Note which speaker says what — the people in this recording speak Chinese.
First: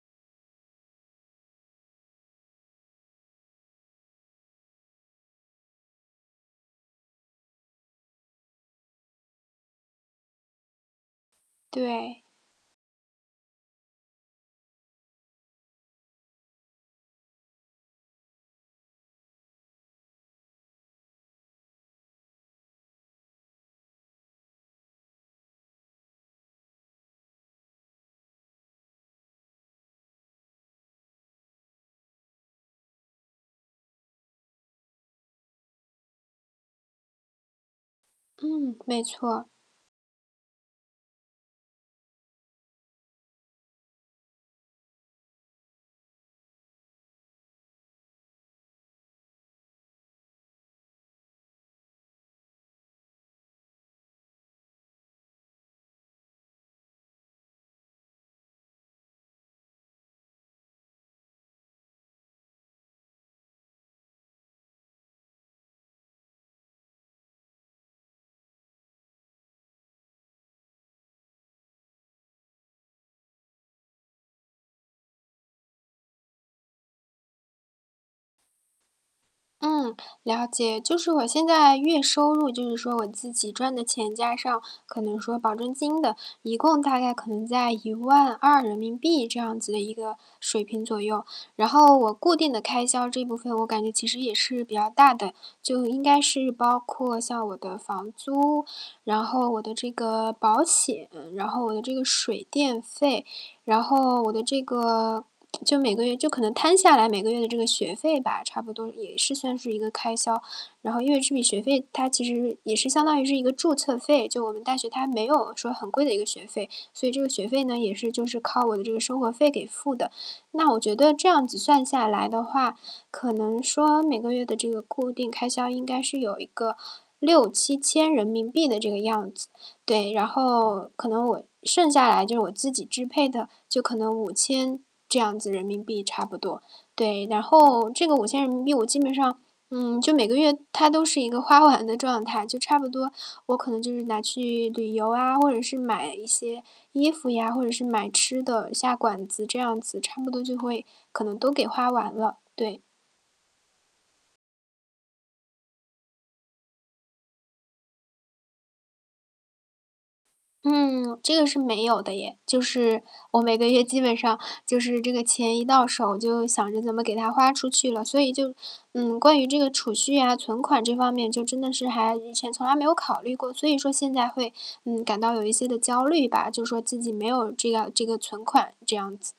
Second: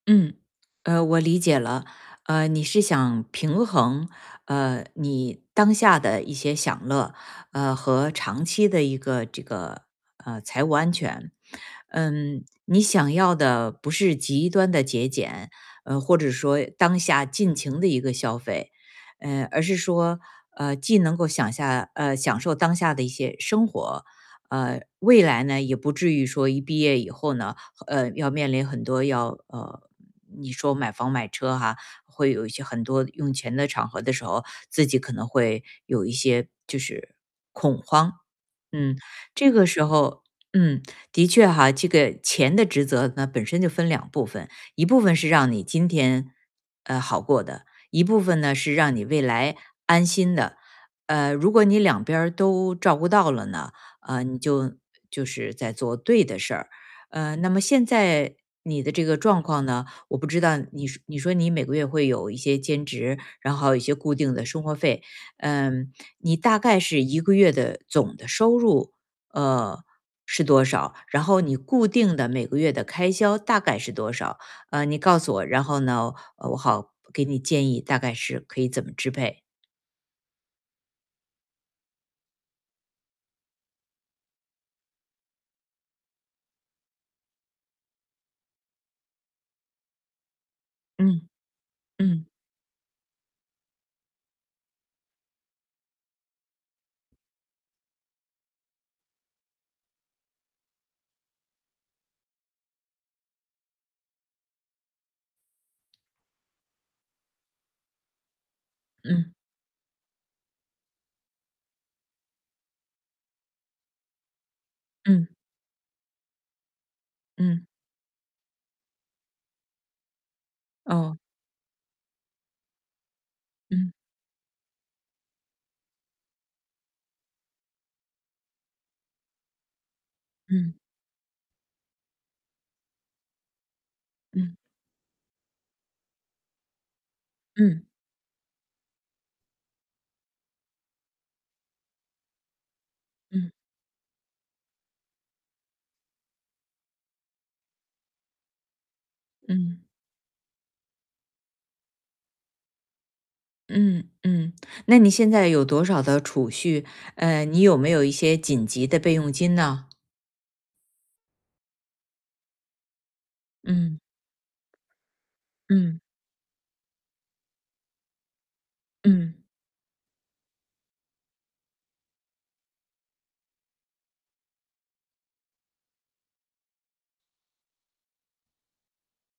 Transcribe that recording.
Speaker 1: 嗯，呃，我理解了。呃，你是想平衡，呃，你当下的一些享乐，呃，和长期的一个这个，呃，财务安全。
Speaker 2: 对。
Speaker 1: 嗯，你想要的不是极端的节俭，嗯，或者说当下尽情的一个消费。嗯，而是说，嗯，既能够享下呃，享受当下的一些生活，嗯，未来呢，也不至于说一毕业以后呢，呃，要面临很多要呃，你说买房、买车哈，会有一些很多用钱的场合的时候，自己可能会有一些就是
Speaker 2: 嗯，
Speaker 1: 恐慌。嗯，
Speaker 2: 没错。
Speaker 1: 这个时候嗯，的确哈，这个钱的职责呢，本身就分2部分，一部分是让你今天，呃，好过的。一部分呢，是让你未来安心的。呃，如果你两边儿都照顾到了呢，嗯，你就就是在做对的事儿。嗯，那么现在你的这个状况呢，我不知道你说你说你每个月会有一些兼职，然后一些固定的生活费。嗯，你大概是一个月的总的收入，呃，是多少？然后你固定的每个月的开销大概是多少，嗯，你告诉我，然后呢，呃，我好给你建议大概是可以怎么支配。
Speaker 2: 嗯，了解。就是我现在月收入，就是说我自己赚的钱加上可能说保证金的，一共大概可能在¥12000这样子的一个水平左右。
Speaker 1: 嗯。
Speaker 2: 然后我
Speaker 1: 嗯。
Speaker 2: 固定的开销这部分我感觉其实也是比较大的，就应该是包括像我的房租，然后我的这个保险，然后我的这个水电费，然后我的这个 就每个月就可能摊下来每个月的这个学费吧，差不多也
Speaker 1: 嗯。
Speaker 2: 是算是一个开销。然后因为这笔学费它其实是也是相当于是一个注册费，就我们大学它没
Speaker 1: 嗯。
Speaker 2: 有说很贵的一个学费。所以这个学费
Speaker 1: 嗯。
Speaker 2: 呢，也是就是靠我的这个生活费给付的。那我觉得
Speaker 1: 哦。
Speaker 2: 这样子算下来的话，可能
Speaker 1: 嗯。
Speaker 2: 说每个月的这个固定开销应该是有一个¥6000-¥7000的这个样子，对。然
Speaker 1: 嗯。
Speaker 2: 后可能我剩下来就我自己支配的，就可能五
Speaker 1: 嗯。
Speaker 2: 千这样子人民币差不多。对，然
Speaker 1: 嗯。
Speaker 2: 后这个¥5000我基本上，嗯，就每个月它都是一个花完的状态，就差不多，
Speaker 1: 嗯。
Speaker 2: 我可能就是拿去旅游啊，或者是买一些衣服呀，或者是买吃的下馆子，这样
Speaker 1: 嗯。
Speaker 2: 子，差不多就会，可能都给花完了，对。
Speaker 1: 嗯嗯，那你现在有多少的储蓄？呃，你有没有一些紧急的备用金呢？
Speaker 2: 嗯，这个是没有的耶。就是我每个月基
Speaker 1: 嗯。
Speaker 2: 本上就是这个钱一到
Speaker 1: 嗯。
Speaker 2: 手就想着怎么给它花出去了，所以就，嗯，关
Speaker 1: 嗯。
Speaker 2: 于这个储蓄啊，存款这方面就真的是还以前从来没有考虑过。所以说现在会，嗯，感到有一些地焦虑吧，就说自己没有这样这个存款这样子。